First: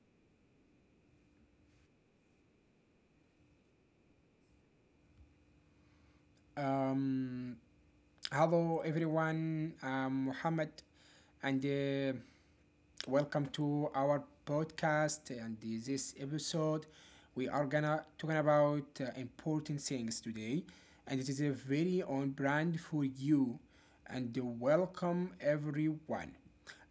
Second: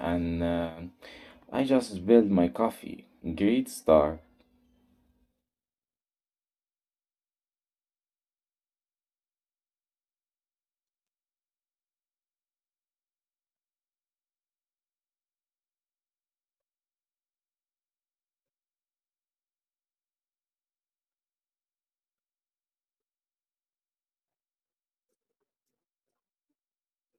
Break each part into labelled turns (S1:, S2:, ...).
S1: and I just spilled my coffee. Great start.
S2: Um, Hello everyone, I'm Muhammad, and welcome to our podcast, and this episode we are gonna talking about important things today, and it is a very on brand for you, and welcome everyone.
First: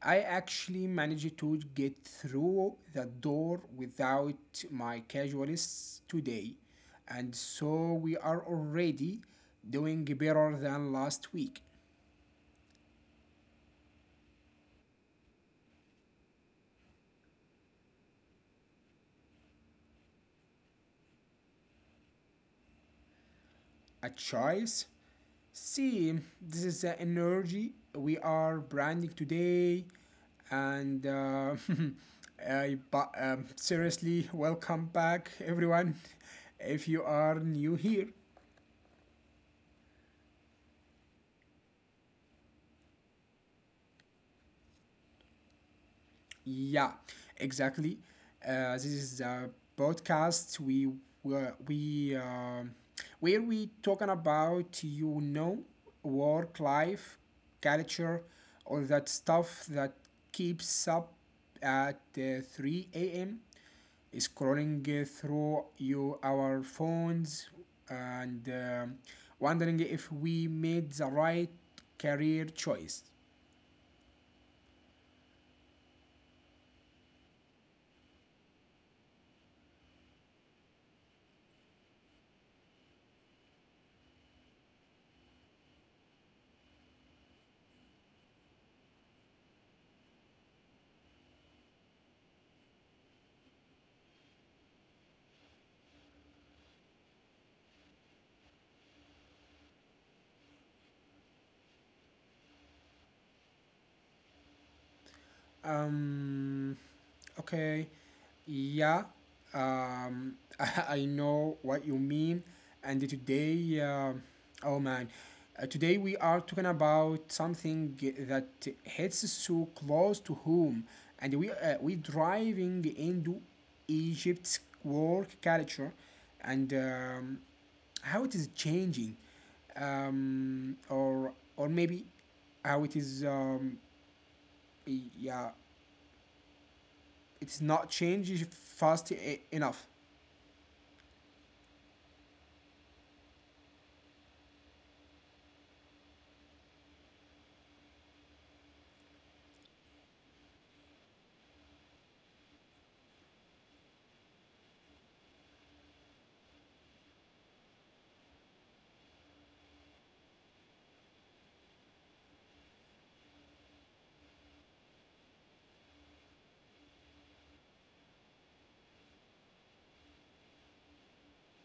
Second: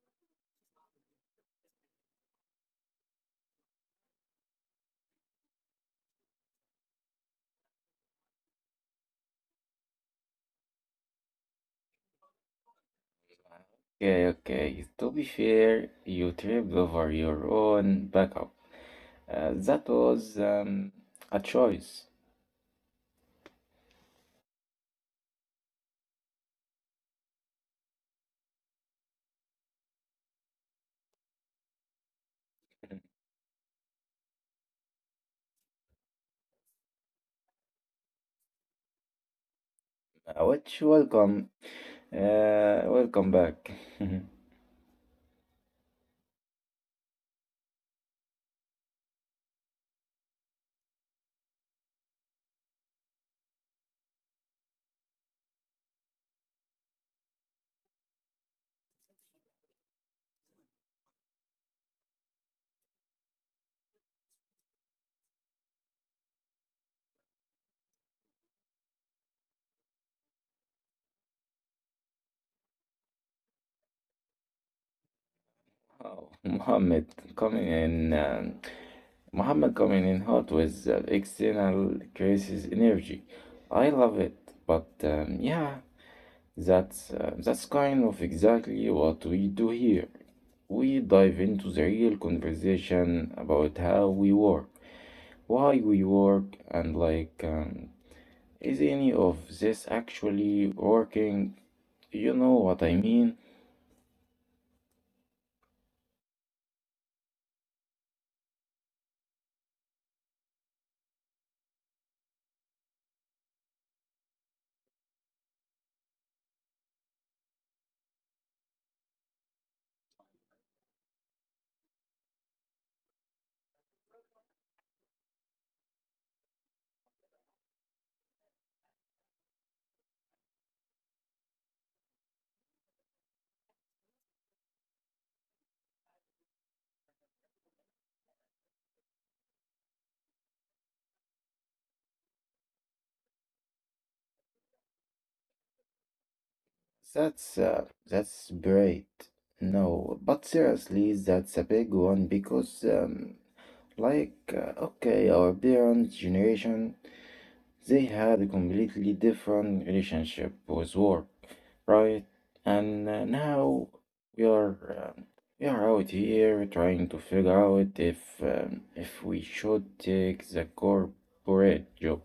S2: I actually managed to get through the door without my casuals today, and so we are already doing better than last week.
S1: Okay, okay. To be fair, you tripped over your own backup. That was a choice.
S2: A choice. See, this is the energy we are branding today, and seriously, welcome back, everyone. If you are new here.
S1: Which welcome, welcome back.
S2: Yeah, exactly. This is the podcast we were we where we talking about work life, culture, all that stuff that keeps up at 3 a.m. scrolling through you our phones and wondering if we made the right career choice.
S1: Oh, Mohammed coming in. Muhammad coming in hot with external crisis energy. I love it, but yeah, that's kind of exactly what we do here. We dive into the real conversation about how we work, why we work, and is any of this actually working? You know what I mean?
S2: Um, okay, yeah, um, I know what you mean. And today, oh man, today we are talking about something that hits so close to home, and we driving into Egypt's work culture, and how it is changing, or maybe how it is yeah it's not changed enough.
S1: That's uh, that's great. No, but seriously, that's a big one because okay, our parents' generation, they had a completely different relationship with war, right? And now we are um, we are out here trying to figure out if we should take the corporate job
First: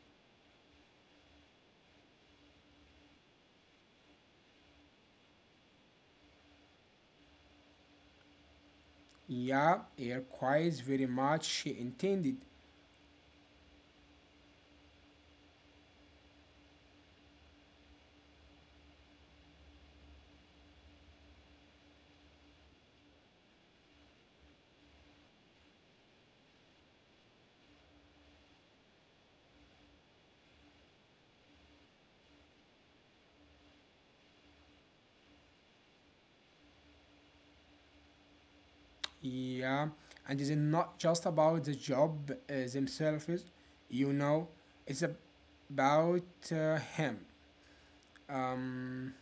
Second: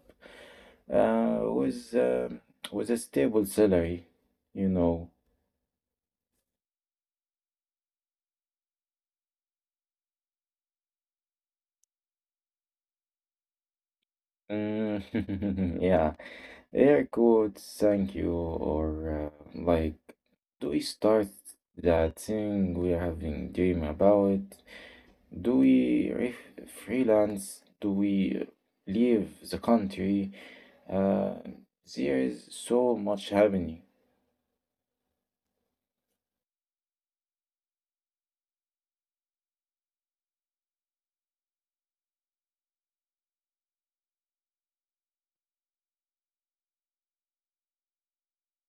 S1: uh, with um with a stable salary, you know.
S2: Yeah, it requires very much intended.
S1: Mm, yeah. Air quotes. Thank you. Or, like, do we start that thing we are having dream about? Do we re Freelance? Do we leave the country? Uh, there is so much happening.
S2: Yeah, and it's not just about the job, themselves, you know, it's about him, um,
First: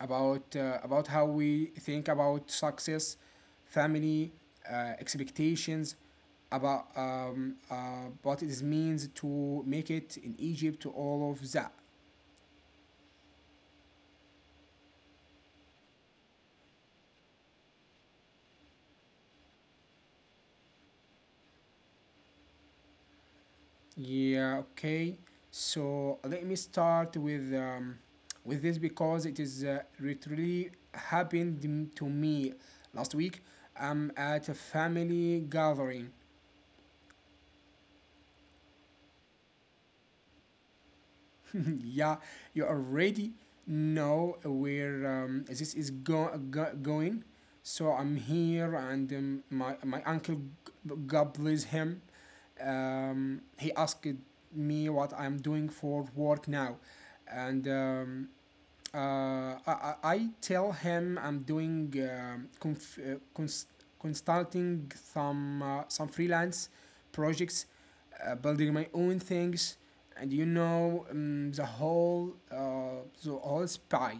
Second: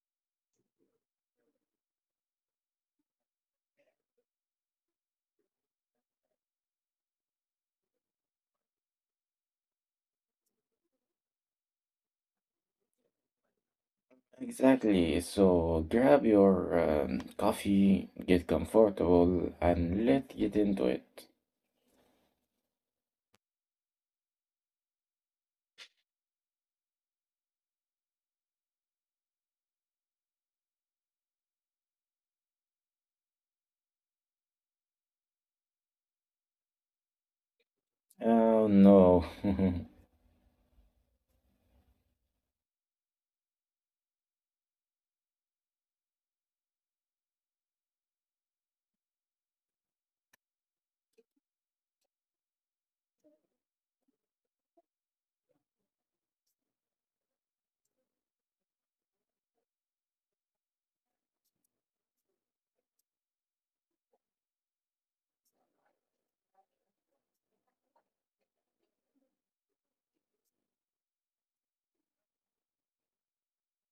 S2: about about how we think about success, family, expectations, about what it means to make it in Egypt, all of that.
S1: Exactly. So grab your coffee, get comfortable, and let's get into it.
S2: Yeah, okay. So let me start with this because it is literally happened to me last week. I'm at a family gathering.
S1: Oh, no.
S2: Yeah, you already know where this is going. So I'm here, and my uncle, God bless him, he asked me what I'm doing for work now, and I tell him I'm doing consulting some freelance projects, building my own things, and the whole spy.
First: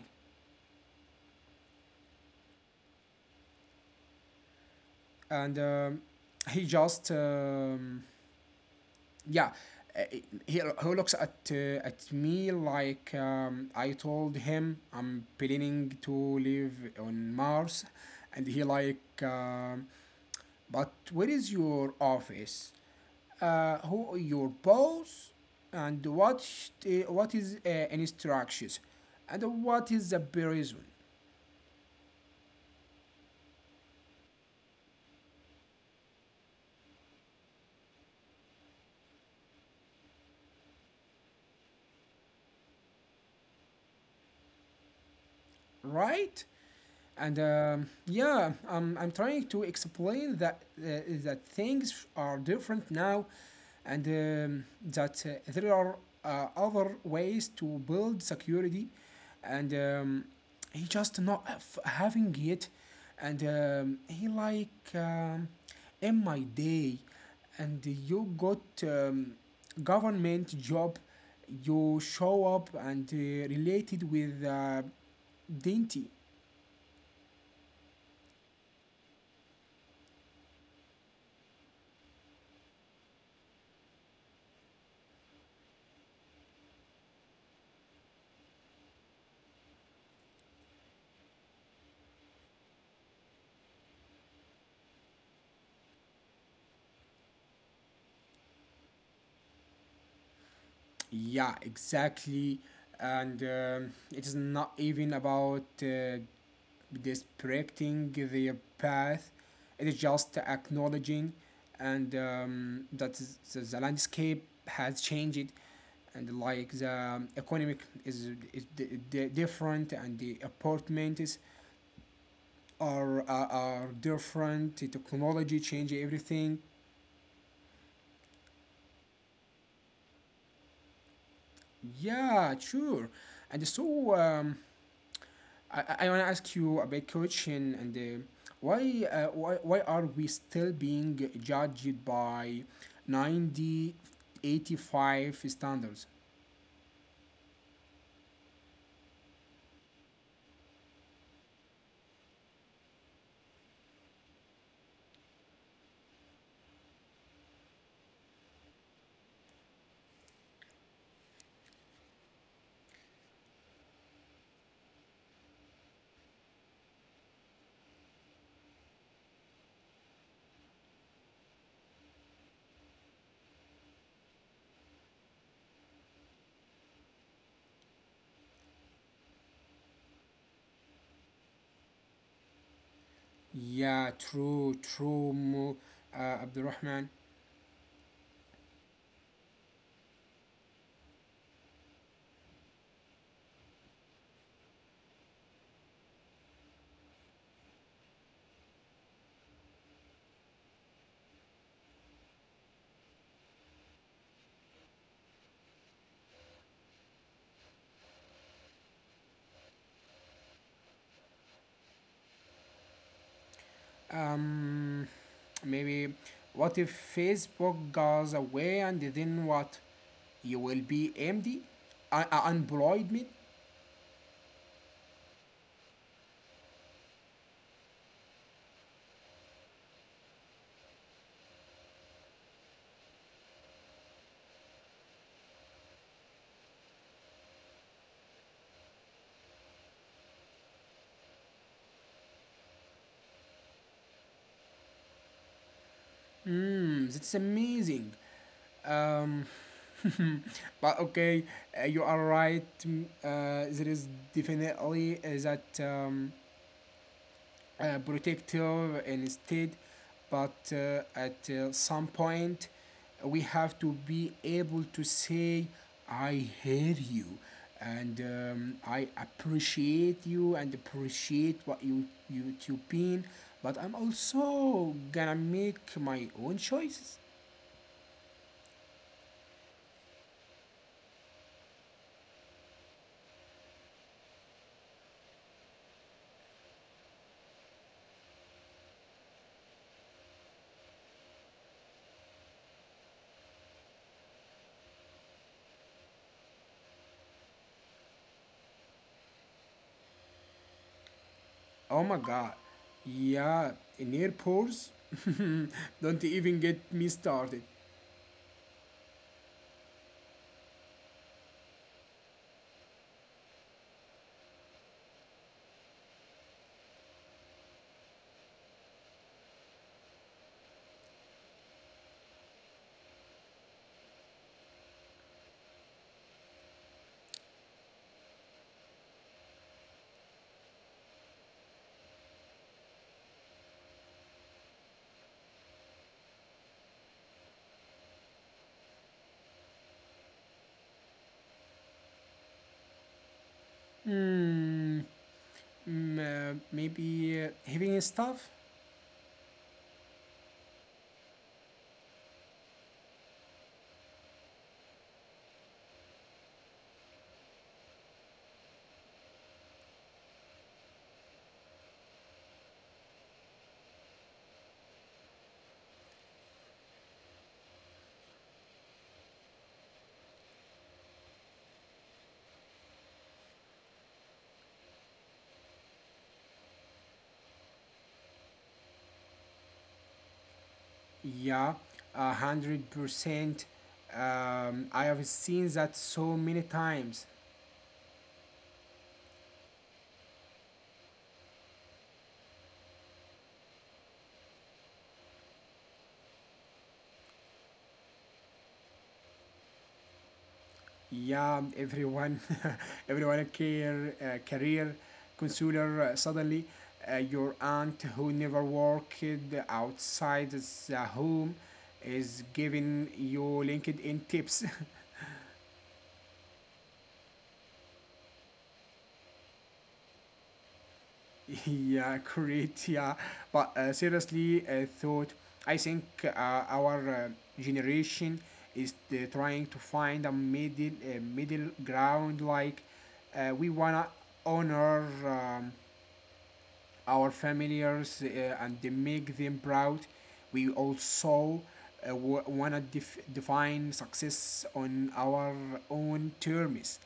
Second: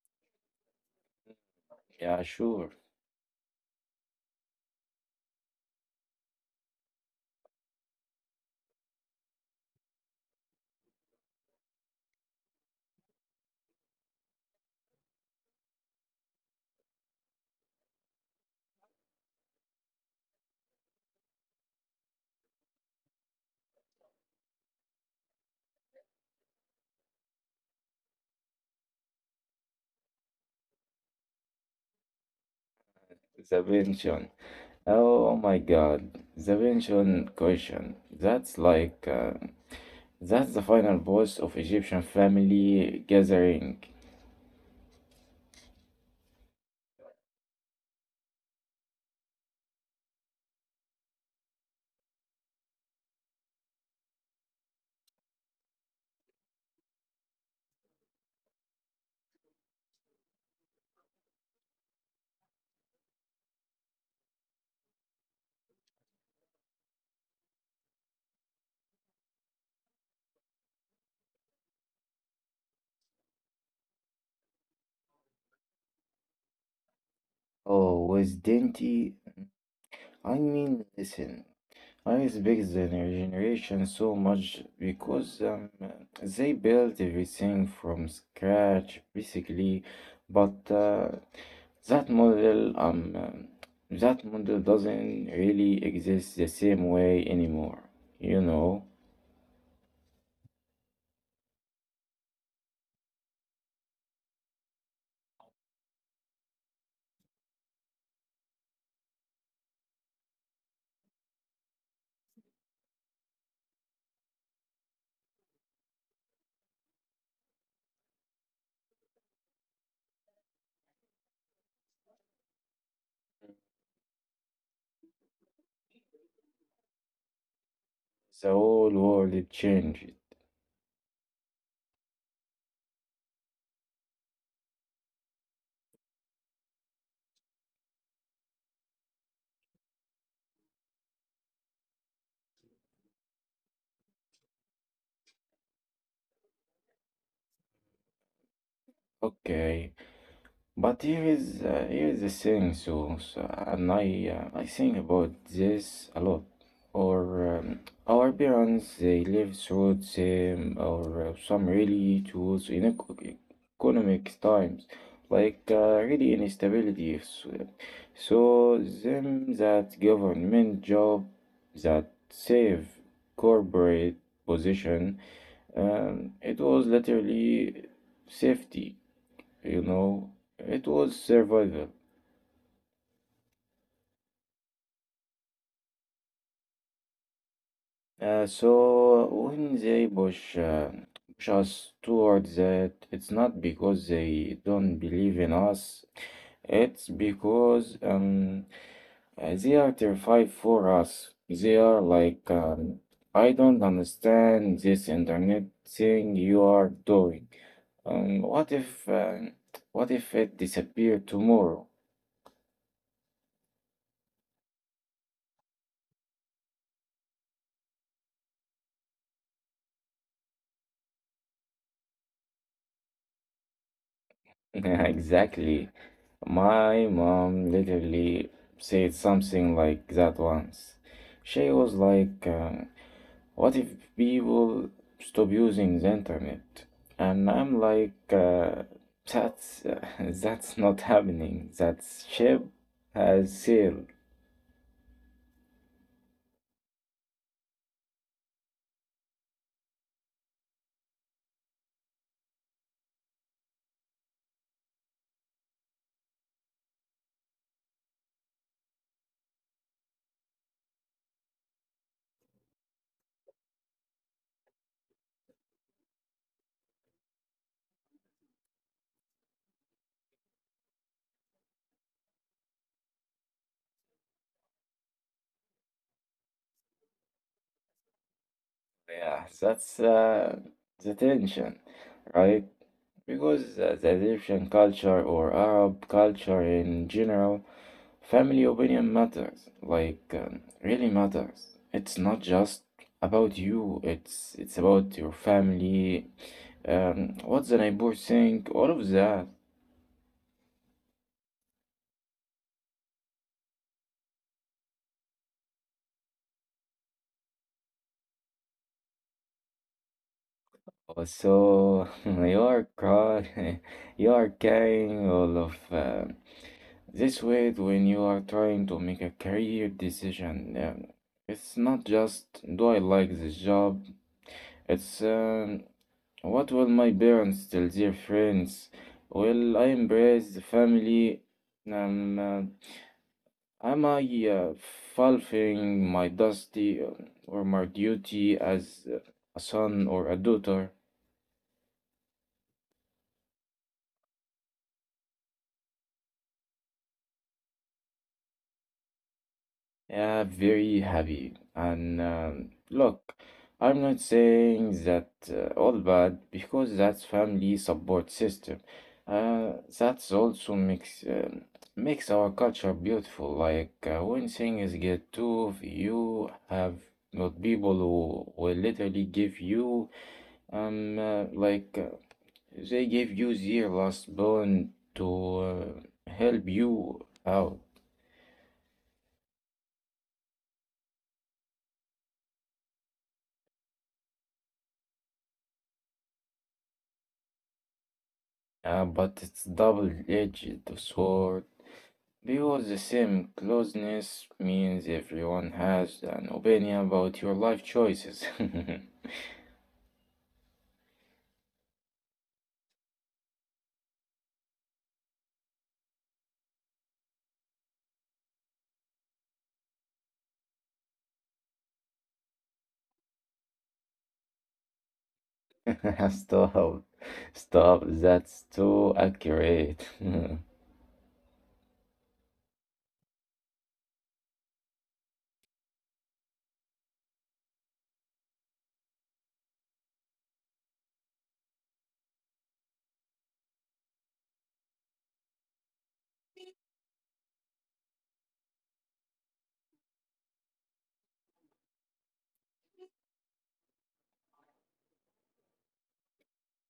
S1: Yeah, sure.
S2: And he just yeah, uh, he looks at me like I told him I'm planning to live on Mars, and he like. But where is your office? Who are your boss? And what is instructions? And what is the reason?
S1: The pension. Oh my God, the pension question. That's the final boss of Egyptian family gathering.
S2: Right? And I'm trying to explain that that things are different now, and that there are other ways to build security, and he just not have, having it, and he like, in my day, and you got government job, you show up and related with dainty.
S1: Oh, with Denti, I mean, listen, I respect the generation so much because they built everything from scratch, basically. But that model, um, um, that model doesn't really exist the same way anymore, you know.
S2: Yeah, exactly. And it is not even about disrespecting their path, it is just acknowledging and the landscape has changed, and like the economic is different, and the apartments are different, the technology change everything.
S1: The whole world it changed.
S2: Yeah, sure, and so I want to ask you a big question, and why are we still being judged by 90, 85 standards?
S1: Okay, but here is the thing. So, so and I think about this a lot. Or um, our parents they live through the same or some really tools in economic times, like really instability. So, them that government job that save corporate position and it was literally safety, you know, it was survival.
S2: Yeah, true, Abdurrahman.
S1: So when they push us towards that, it's not because they don't believe in us, it's because they are terrified for us. They are like, I don't understand this internet thing you are doing. Um, what if, um, what if it disappeared tomorrow?
S2: Um, Maybe what if Facebook goes away and then what? You will be empty, unemployed.
S1: Exactly. My mom literally said something like that once. She was like, what if people stop using the internet? And I'm like, that's, that's not happening. That ship has sailed.
S2: Hmm, that's amazing. Um, but okay, you are right. There is definitely that, protective instead, but at some point, we have to be able to say, I hear you, and I appreciate you and appreciate what you been, but I'm also gonna make my own choices.
S1: Yeah, that's the tension, right? Because the Egyptian culture or Arab culture in general family opinion matters, like really matters. It's not just about you, it's about your family, what the neighbor think, all of that.
S2: Oh my god. Yeah, in airports? Don't even get me started.
S1: So you are crying, you are carrying all of this weight when you are trying to make a career decision. It's not just do I like this job, it's, what will my parents tell their friends? Well, I embrace the family. Um, uh, am I uh, fulfilling my dusty or my duty as a son or a daughter?
S2: Hmm, maybe having stuff?
S1: Yeah, very happy. And look, I'm not saying that all bad because that's family support system. Uh, that's also makes makes our culture beautiful. Like when things get tough, you have not people who will literally give you um uh, like uh, they give you their last bone to help you out.
S2: Yeah, 100%. I have seen that so many times.
S1: Yeah, but it's double-edged sword because the same closeness means everyone has an opinion about your life choices.
S2: Yeah, everyone. Everyone care career consular, suddenly, your aunt who never worked outside the home is giving you LinkedIn tips.
S1: Stop. Stop. That's too accurate.
S2: Yeah, great. Yeah, but seriously, I think our generation is trying to find a middle ground. Like, we wanna honor, our familiars, and they make them proud. We also uh, want to define success on our own terms.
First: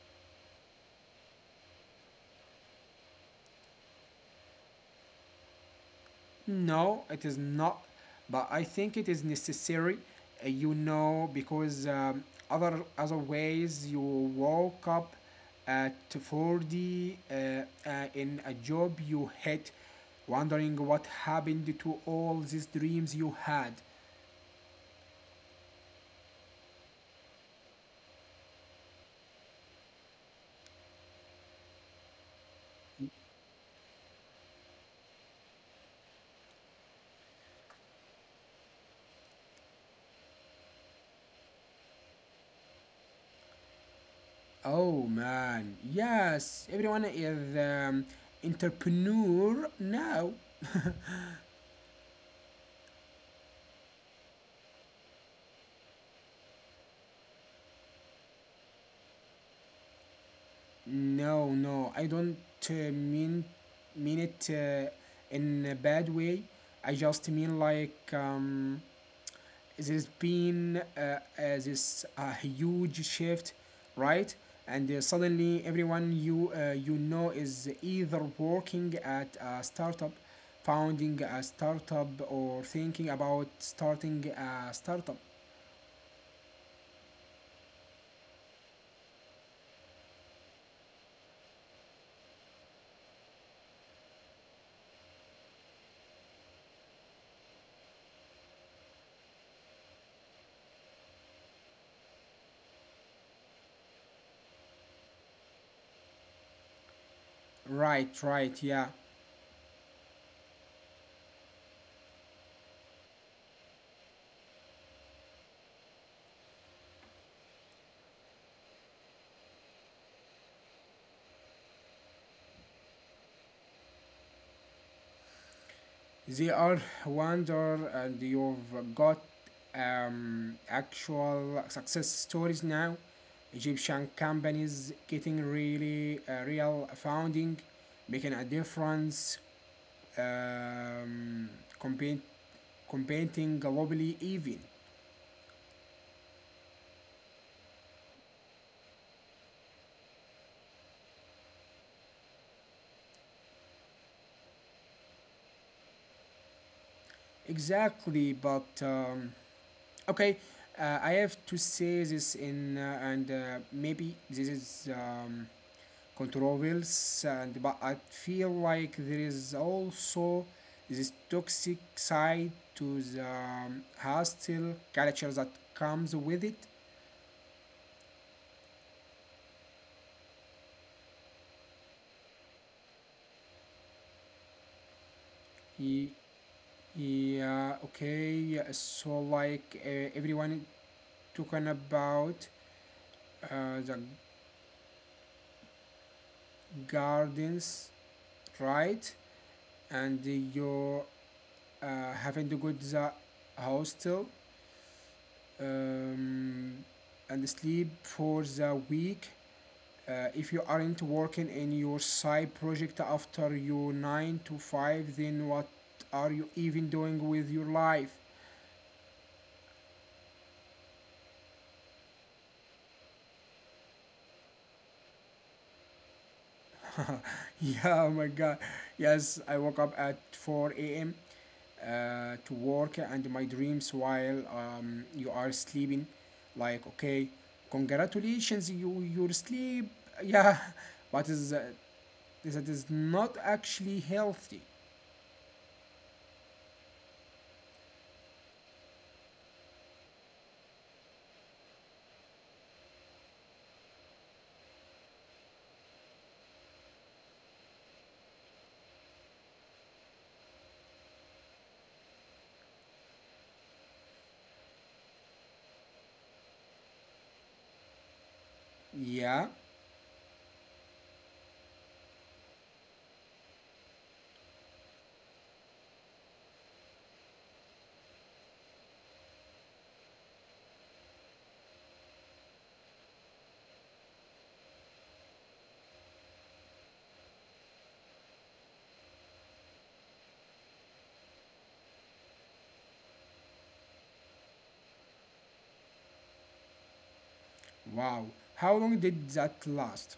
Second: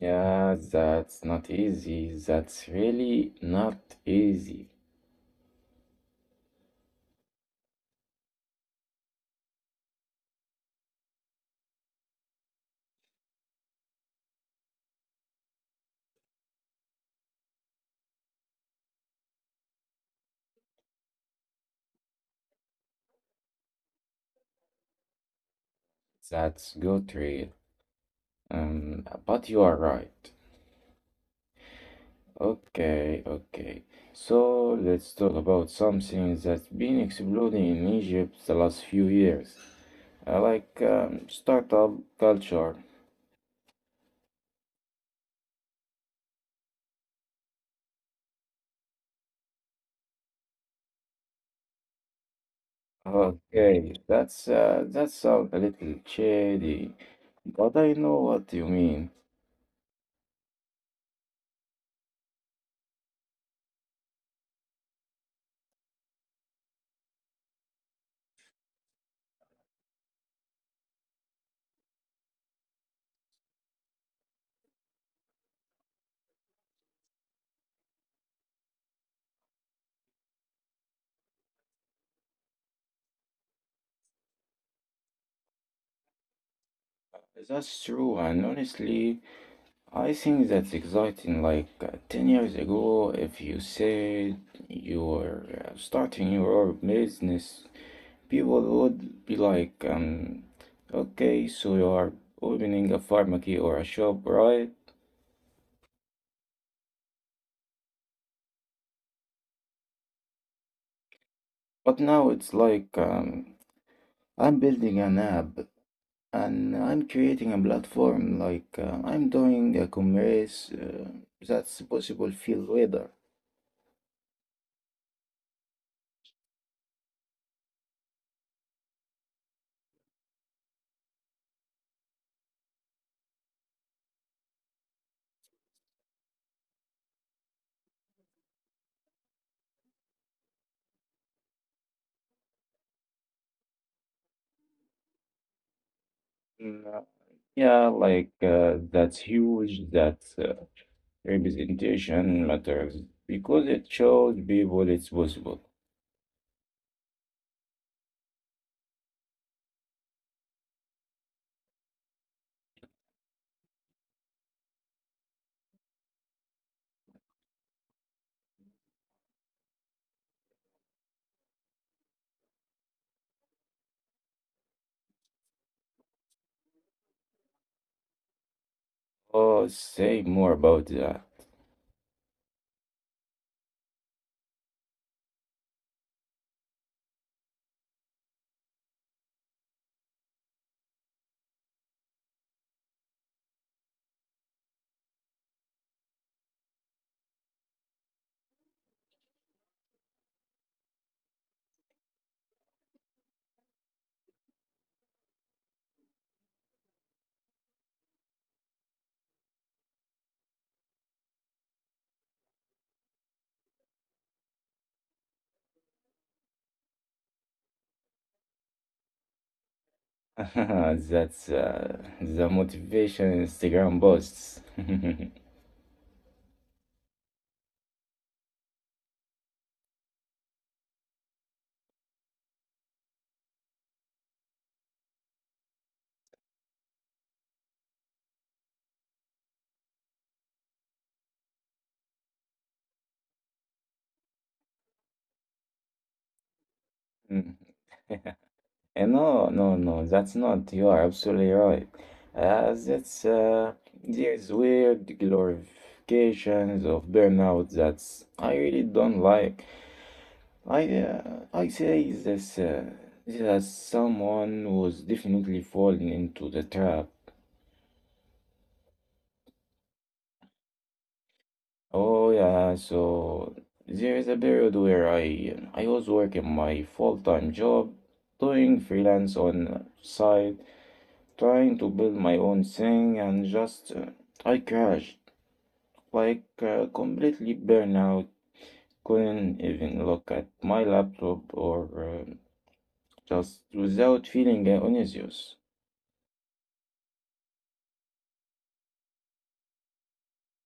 S1: Yeah, that's not easy. That's really not easy.
S2: No, it is not, but I think it is necessary, because other ways, you woke up at 40, in a job you hate, wondering what happened to all these dreams you had.
S1: That's good, real. But you are right. Okay, okay. So let's talk about something that's been exploding in Egypt the last few years, startup culture.
S2: Oh man, yes, everyone is entrepreneur now.
S1: Okay, that sounds a little shady, but I know what you mean.
S2: No, no, I don't uh, mean mean it in a bad way. I just mean like, there's been this huge shift, right? And suddenly, everyone you know is either working at a startup, founding a startup, or thinking about starting a startup.
S1: That's true, and honestly, I think that's exciting. Like 10 years ago, if you said you were starting your own business, people would be like, okay, so you are opening a pharmacy or a shop, right?
S2: Right, right, yeah.
S1: But now it's like, I'm building an app and I'm creating a platform, like, I'm doing a commerce that's possible field weather.
S2: They are wonder, and you've got actual success stories now. Egyptian companies getting really real founding, making a difference, um, compete, competing globally even.
S1: Mm, uh, yeah, like that's huge. That Representation matters because it shows people it's possible.
S2: Exactly, but okay, I have to say this in and maybe this is. Controls, and but I feel like there is also this toxic side to the hostile culture that comes with it.
S1: Oh, say more about that.
S2: Ye- Yeah, okay. So like, everyone talking about the gardens, right? And you, having to go to the hostel, um, and sleep for the week. If you aren't working in your side project after your 9 to 5, then what are you even doing with your life?
S1: That's the motivation Instagram boasts.
S2: Yeah, oh my god. Yes, I woke up at 4 a.m. To work and my dreams while, you are sleeping. Like, okay, congratulations, you your sleep. Yeah, but is that is not actually healthy.
S1: Mm. And no, no, no, that's not. You are absolutely right. That's There's weird glorifications of burnout that I really don't like. I say this that someone was definitely falling into the trap.
S2: Yeah,
S1: Oh yeah, so there is a period where I was working my full-time job, doing freelance on side, trying to build my own thing, and just I crashed, like completely burnout. Couldn't even look at my laptop or just without feeling anxious.
S2: wow. How long did that last?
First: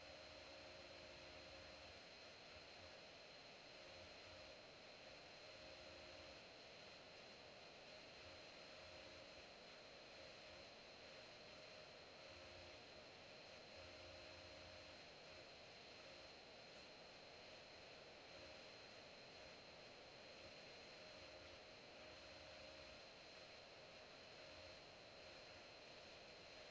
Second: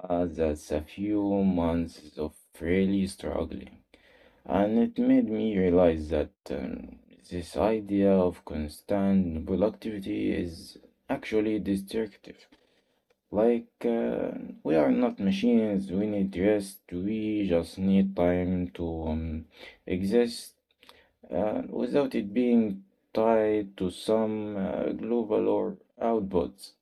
S1: That's a few months of really struggling. And it made me realize that this idea of constant productivity is actually destructive. Like, we are not machines, we need rest, we just need time to exist without it being tied to some global or outputs.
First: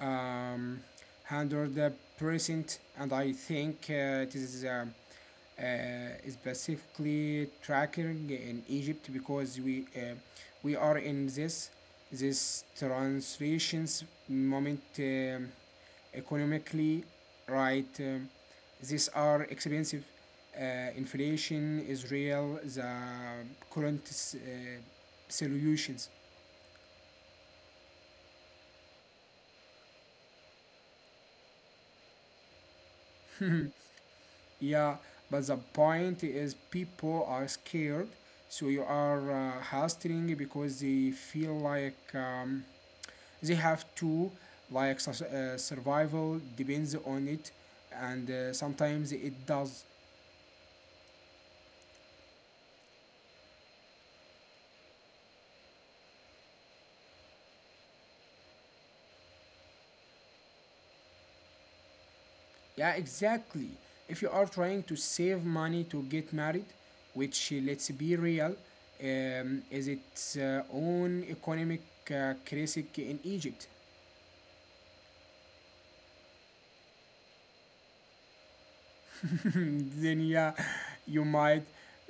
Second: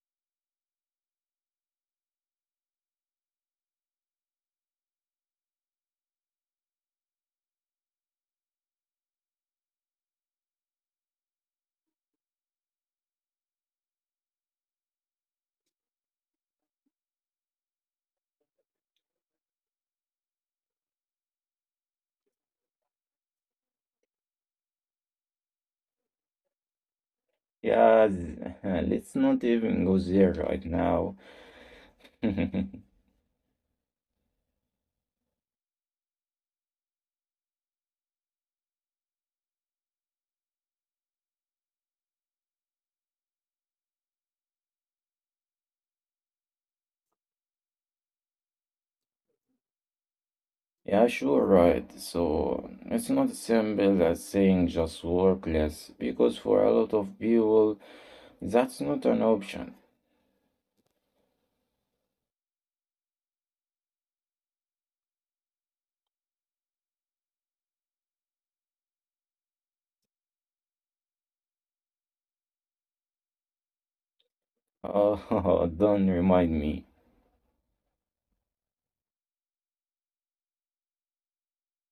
S2: um, Handle the precinct, and I think it is specifically tracking in Egypt because we, we are in this transitions moment, economically, right? These are expensive. Inflation is real. The current uh, solutions.
S1: Yeah, let's not even go there right now.
S2: Yeah, but the point is people are scared, so you are hustling because they feel like, they have to, like survival depends on it, and sometimes it does.
S1: Yeah, sure, right. So it's not as simple as saying just work less, because for a lot of people, that's not an option.
S2: Yeah, exactly. If you are trying to save money to get married, which, let's be real, is its own economic crisis in Egypt.
S1: Oh, don't remind me.
S2: Then yeah, you might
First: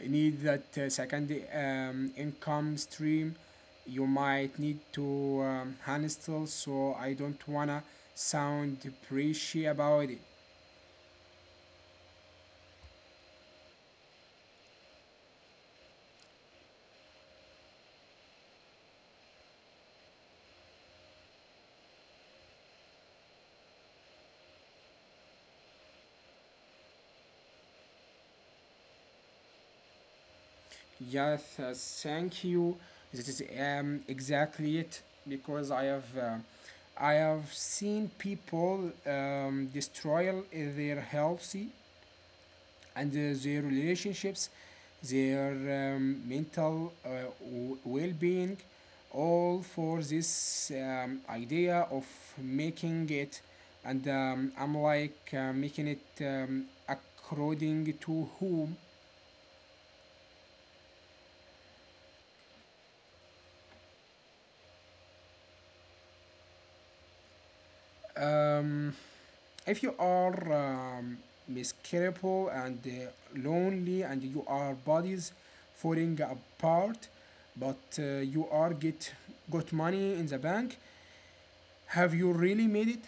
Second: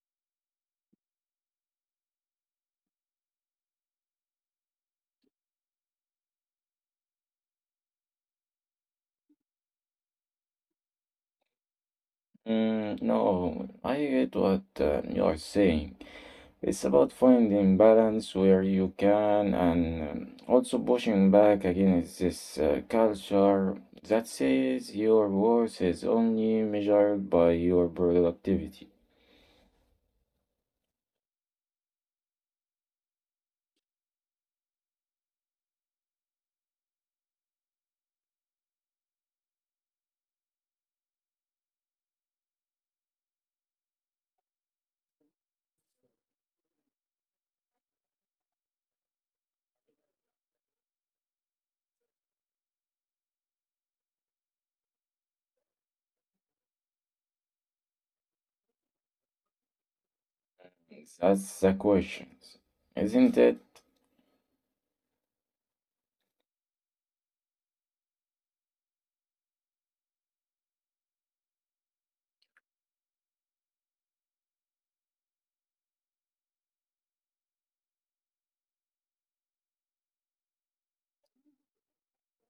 S2: need that second, income stream. You might need to, handle, so I don't wanna sound preachy about it.
S1: Mm, no, I get what you are saying. It's about finding balance where you can and also pushing back against this culture that says your worth is only measured by your productivity.
S2: Yes, thank you. This is exactly it, because I have. I have seen people, destroy their healthy and their relationships, their mental well being, all for this idea of making it. And I'm like, making it, according to whom.
S1: That's the question, isn't it?
S2: Um, if you are miserable and lonely, and you are bodies falling apart, but you are get got money in the bank, have you really made it?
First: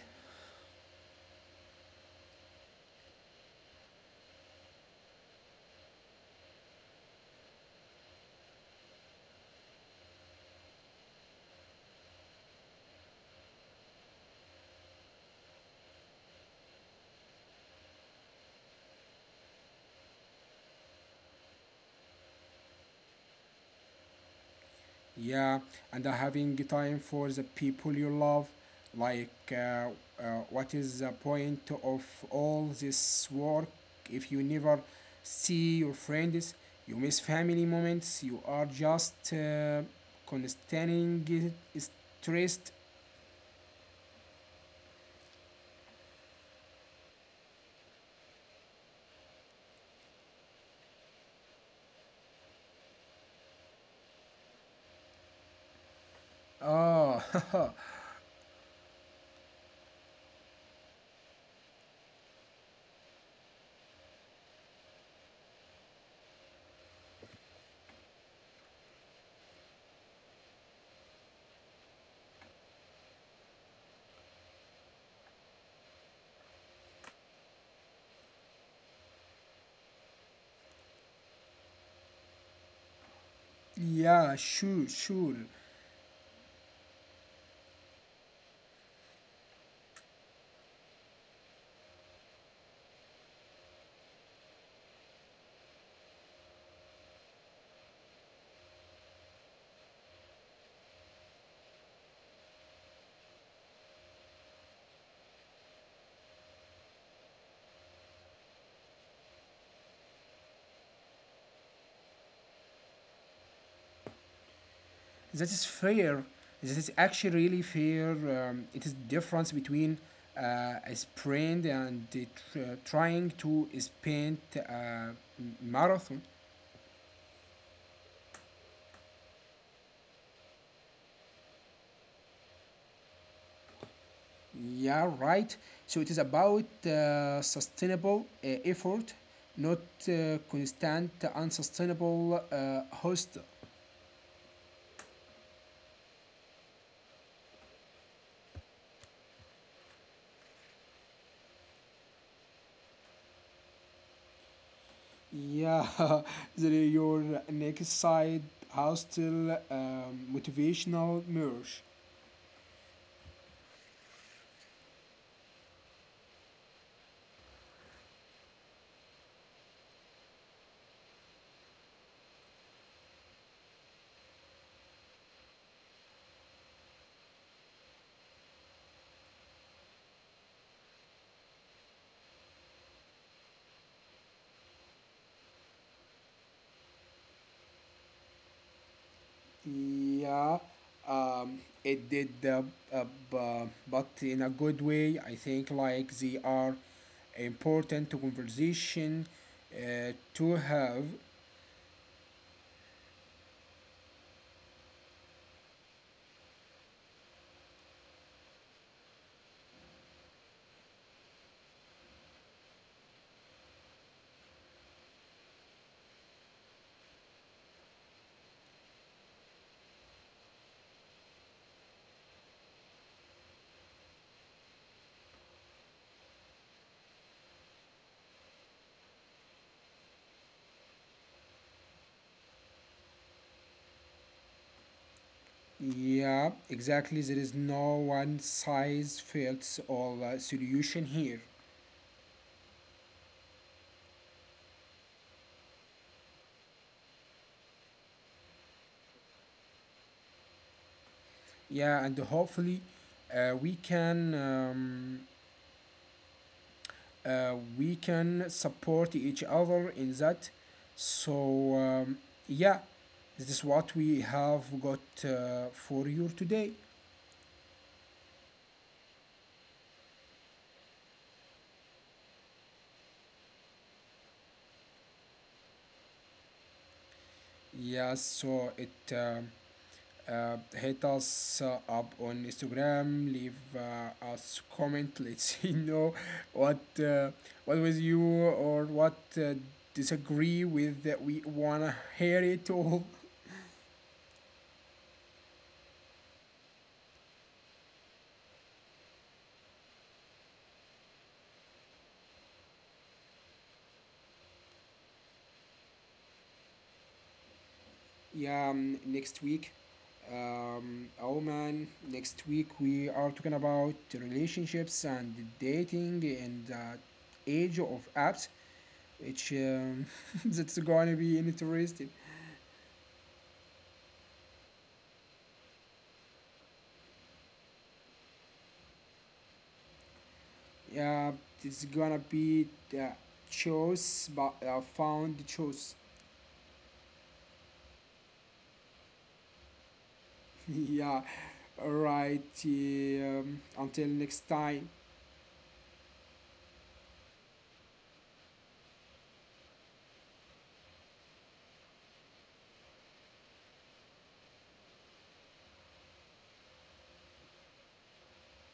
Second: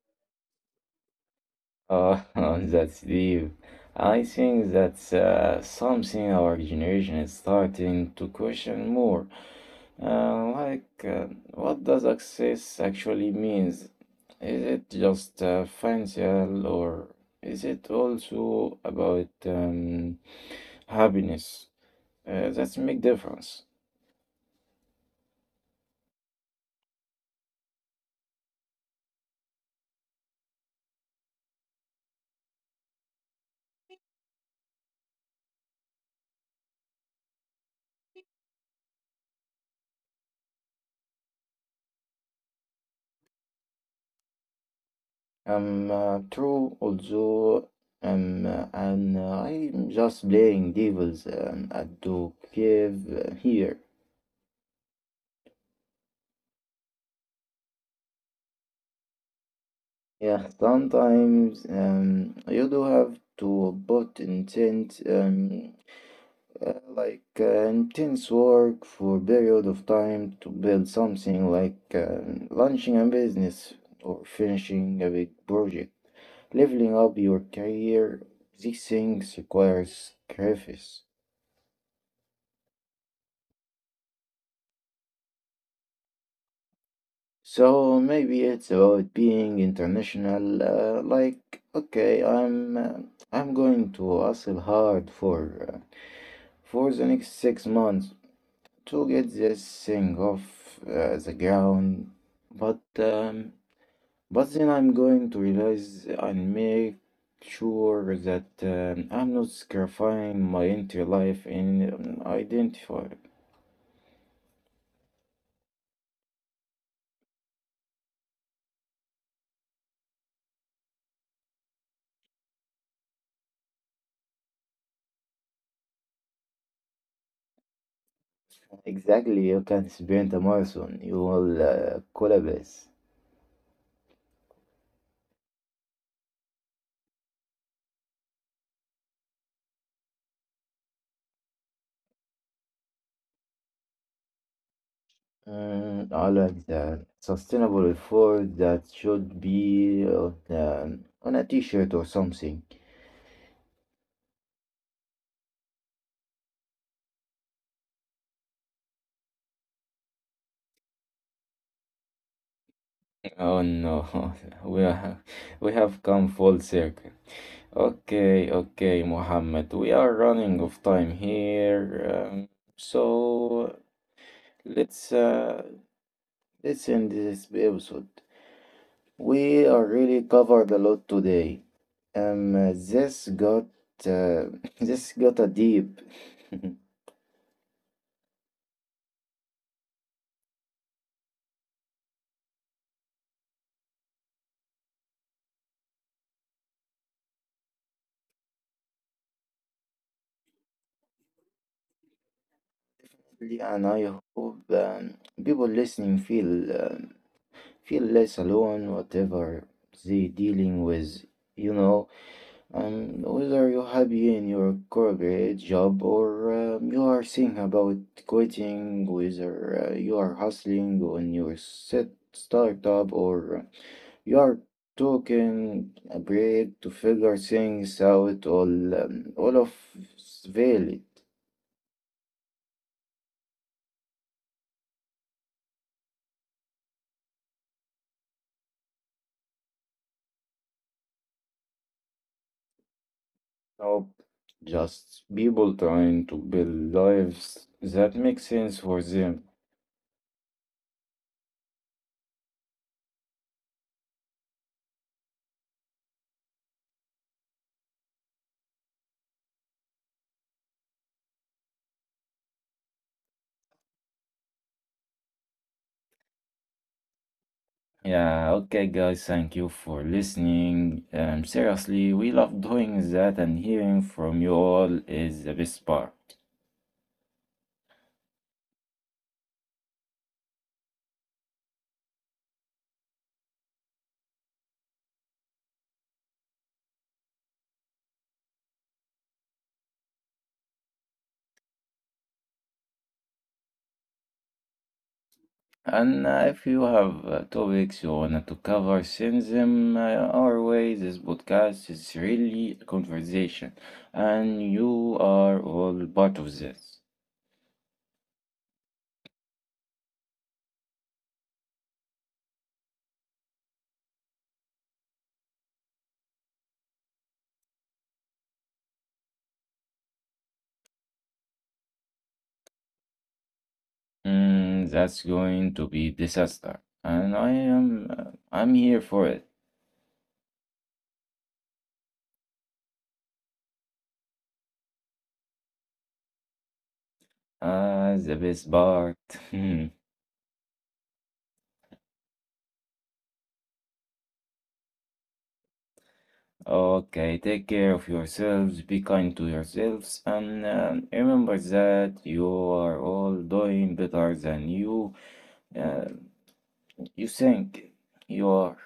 S1: Uh, that's deep. I think that's something our generation is starting to question more. Uh, like, uh, what does success actually means? Is it just financial, or is it also about happiness? That's make difference.
S2: Yeah, and having time for the people you love. Like, what is the point of all this work if you never see your friends? You miss family moments, you are just constantly stressed.
S1: I'm true, also, and I'm just playing devils at the cave here.
S2: Ah,
S1: Yeah, sometimes you do have to put intent, like intense work for a period of time to build something like launching a business or finishing a big project. Leveling up your career, these things require sacrifice.
S2: yeah, sure, sure.
S1: So maybe it's about being international. Like, okay, I'm going to hustle hard for the next 6 months to get this thing off the ground. But but then I'm going to realize and make sure that I'm not sacrificing my entire life in identify.
S2: That is fair. This is actually really fair. It is difference between uh, a sprint and the trying to sprint a marathon.
S1: Exactly, you can sprint a marathon. You will collapse.
S2: Yeah, right. So it is about sustainable effort, not constant unsustainable, hostel.
S1: Mm, I like that. Sustainable food that should be on a t-shirt or something.
S2: Yeah, your next side hostel, motivational merge.
S1: Oh no, we are, we have come full circle. Okay, okay, Mohammed, we are running of time here, so let's uh, let's end this episode. We are really covered a lot today. This got uh, this got a deep.
S2: Yeah, it did, uh, but in a good way. I think like they are important to conversation to have.
S1: Yeah, and I hope people listening feel less alone, whatever they dealing with, you know. Whether you're happy in your corporate job or you are thinking about quitting, whether you are hustling on your set startup or you are taking a break to figure things out, all of valid.
S2: Yeah, exactly. There is no one size fits all solution here.
S1: Just people trying to build lives that make sense for them.
S2: Yeah, and hopefully, we can. We can support each other in that, so yeah, this is what we have got for you today.
S1: Yeah, okay, guys, thank you for listening. Seriously, we love doing that, and hearing from you all is the best part.
S2: Yes, so it hit us up on Instagram, leave us comment. Let's see, what uh, what was you, or what disagree with, that we wanna hear it all.
S1: And if you have topics you want to cover, send them our way. This podcast is really a conversation, and you are all part of this.
S2: Yeah, next week. Oh man, next week we are talking about relationships and dating and the age of apps, which, that's gonna be interesting.
S1: Mm, that's going to be disaster, and I am I'm here for it.
S2: Yeah, it's gonna be the choice, but found the choice.
S1: Ah, the best part. Hmm.
S2: Yeah, alright. Until next time.
S1: Okay, take care of yourselves, be kind to yourselves, and remember that you are all doing better than uh, you think you are.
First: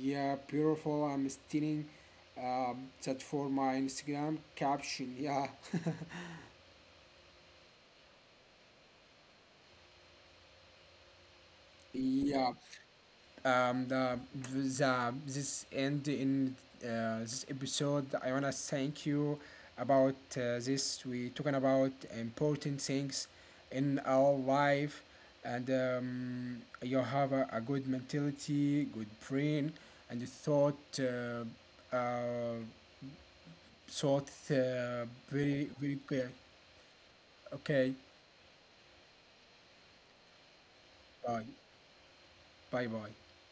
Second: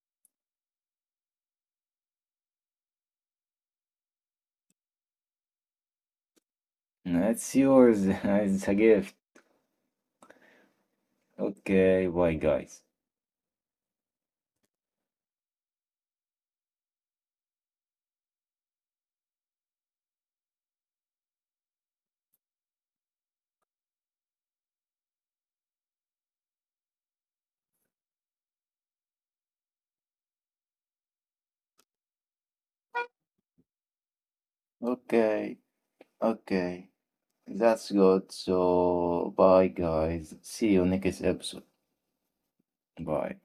S2: Yeah, beautiful. I'm stealing that for my Instagram caption. Yeah.
S1: It's yours. It's a gift. Okay, bye,
S2: Yeah,
S1: guys.
S2: um, the, the this end in this episode. I wanna thank you about this. We talking about important things in our life, and you have a good mentality, good brain, and you thought
S1: Okay,
S2: very very clear.
S1: okay.
S2: Okay,
S1: That's good. So, bye guys. See you next
S2: bye,
S1: episode.
S2: bye, bye.
S1: Bye.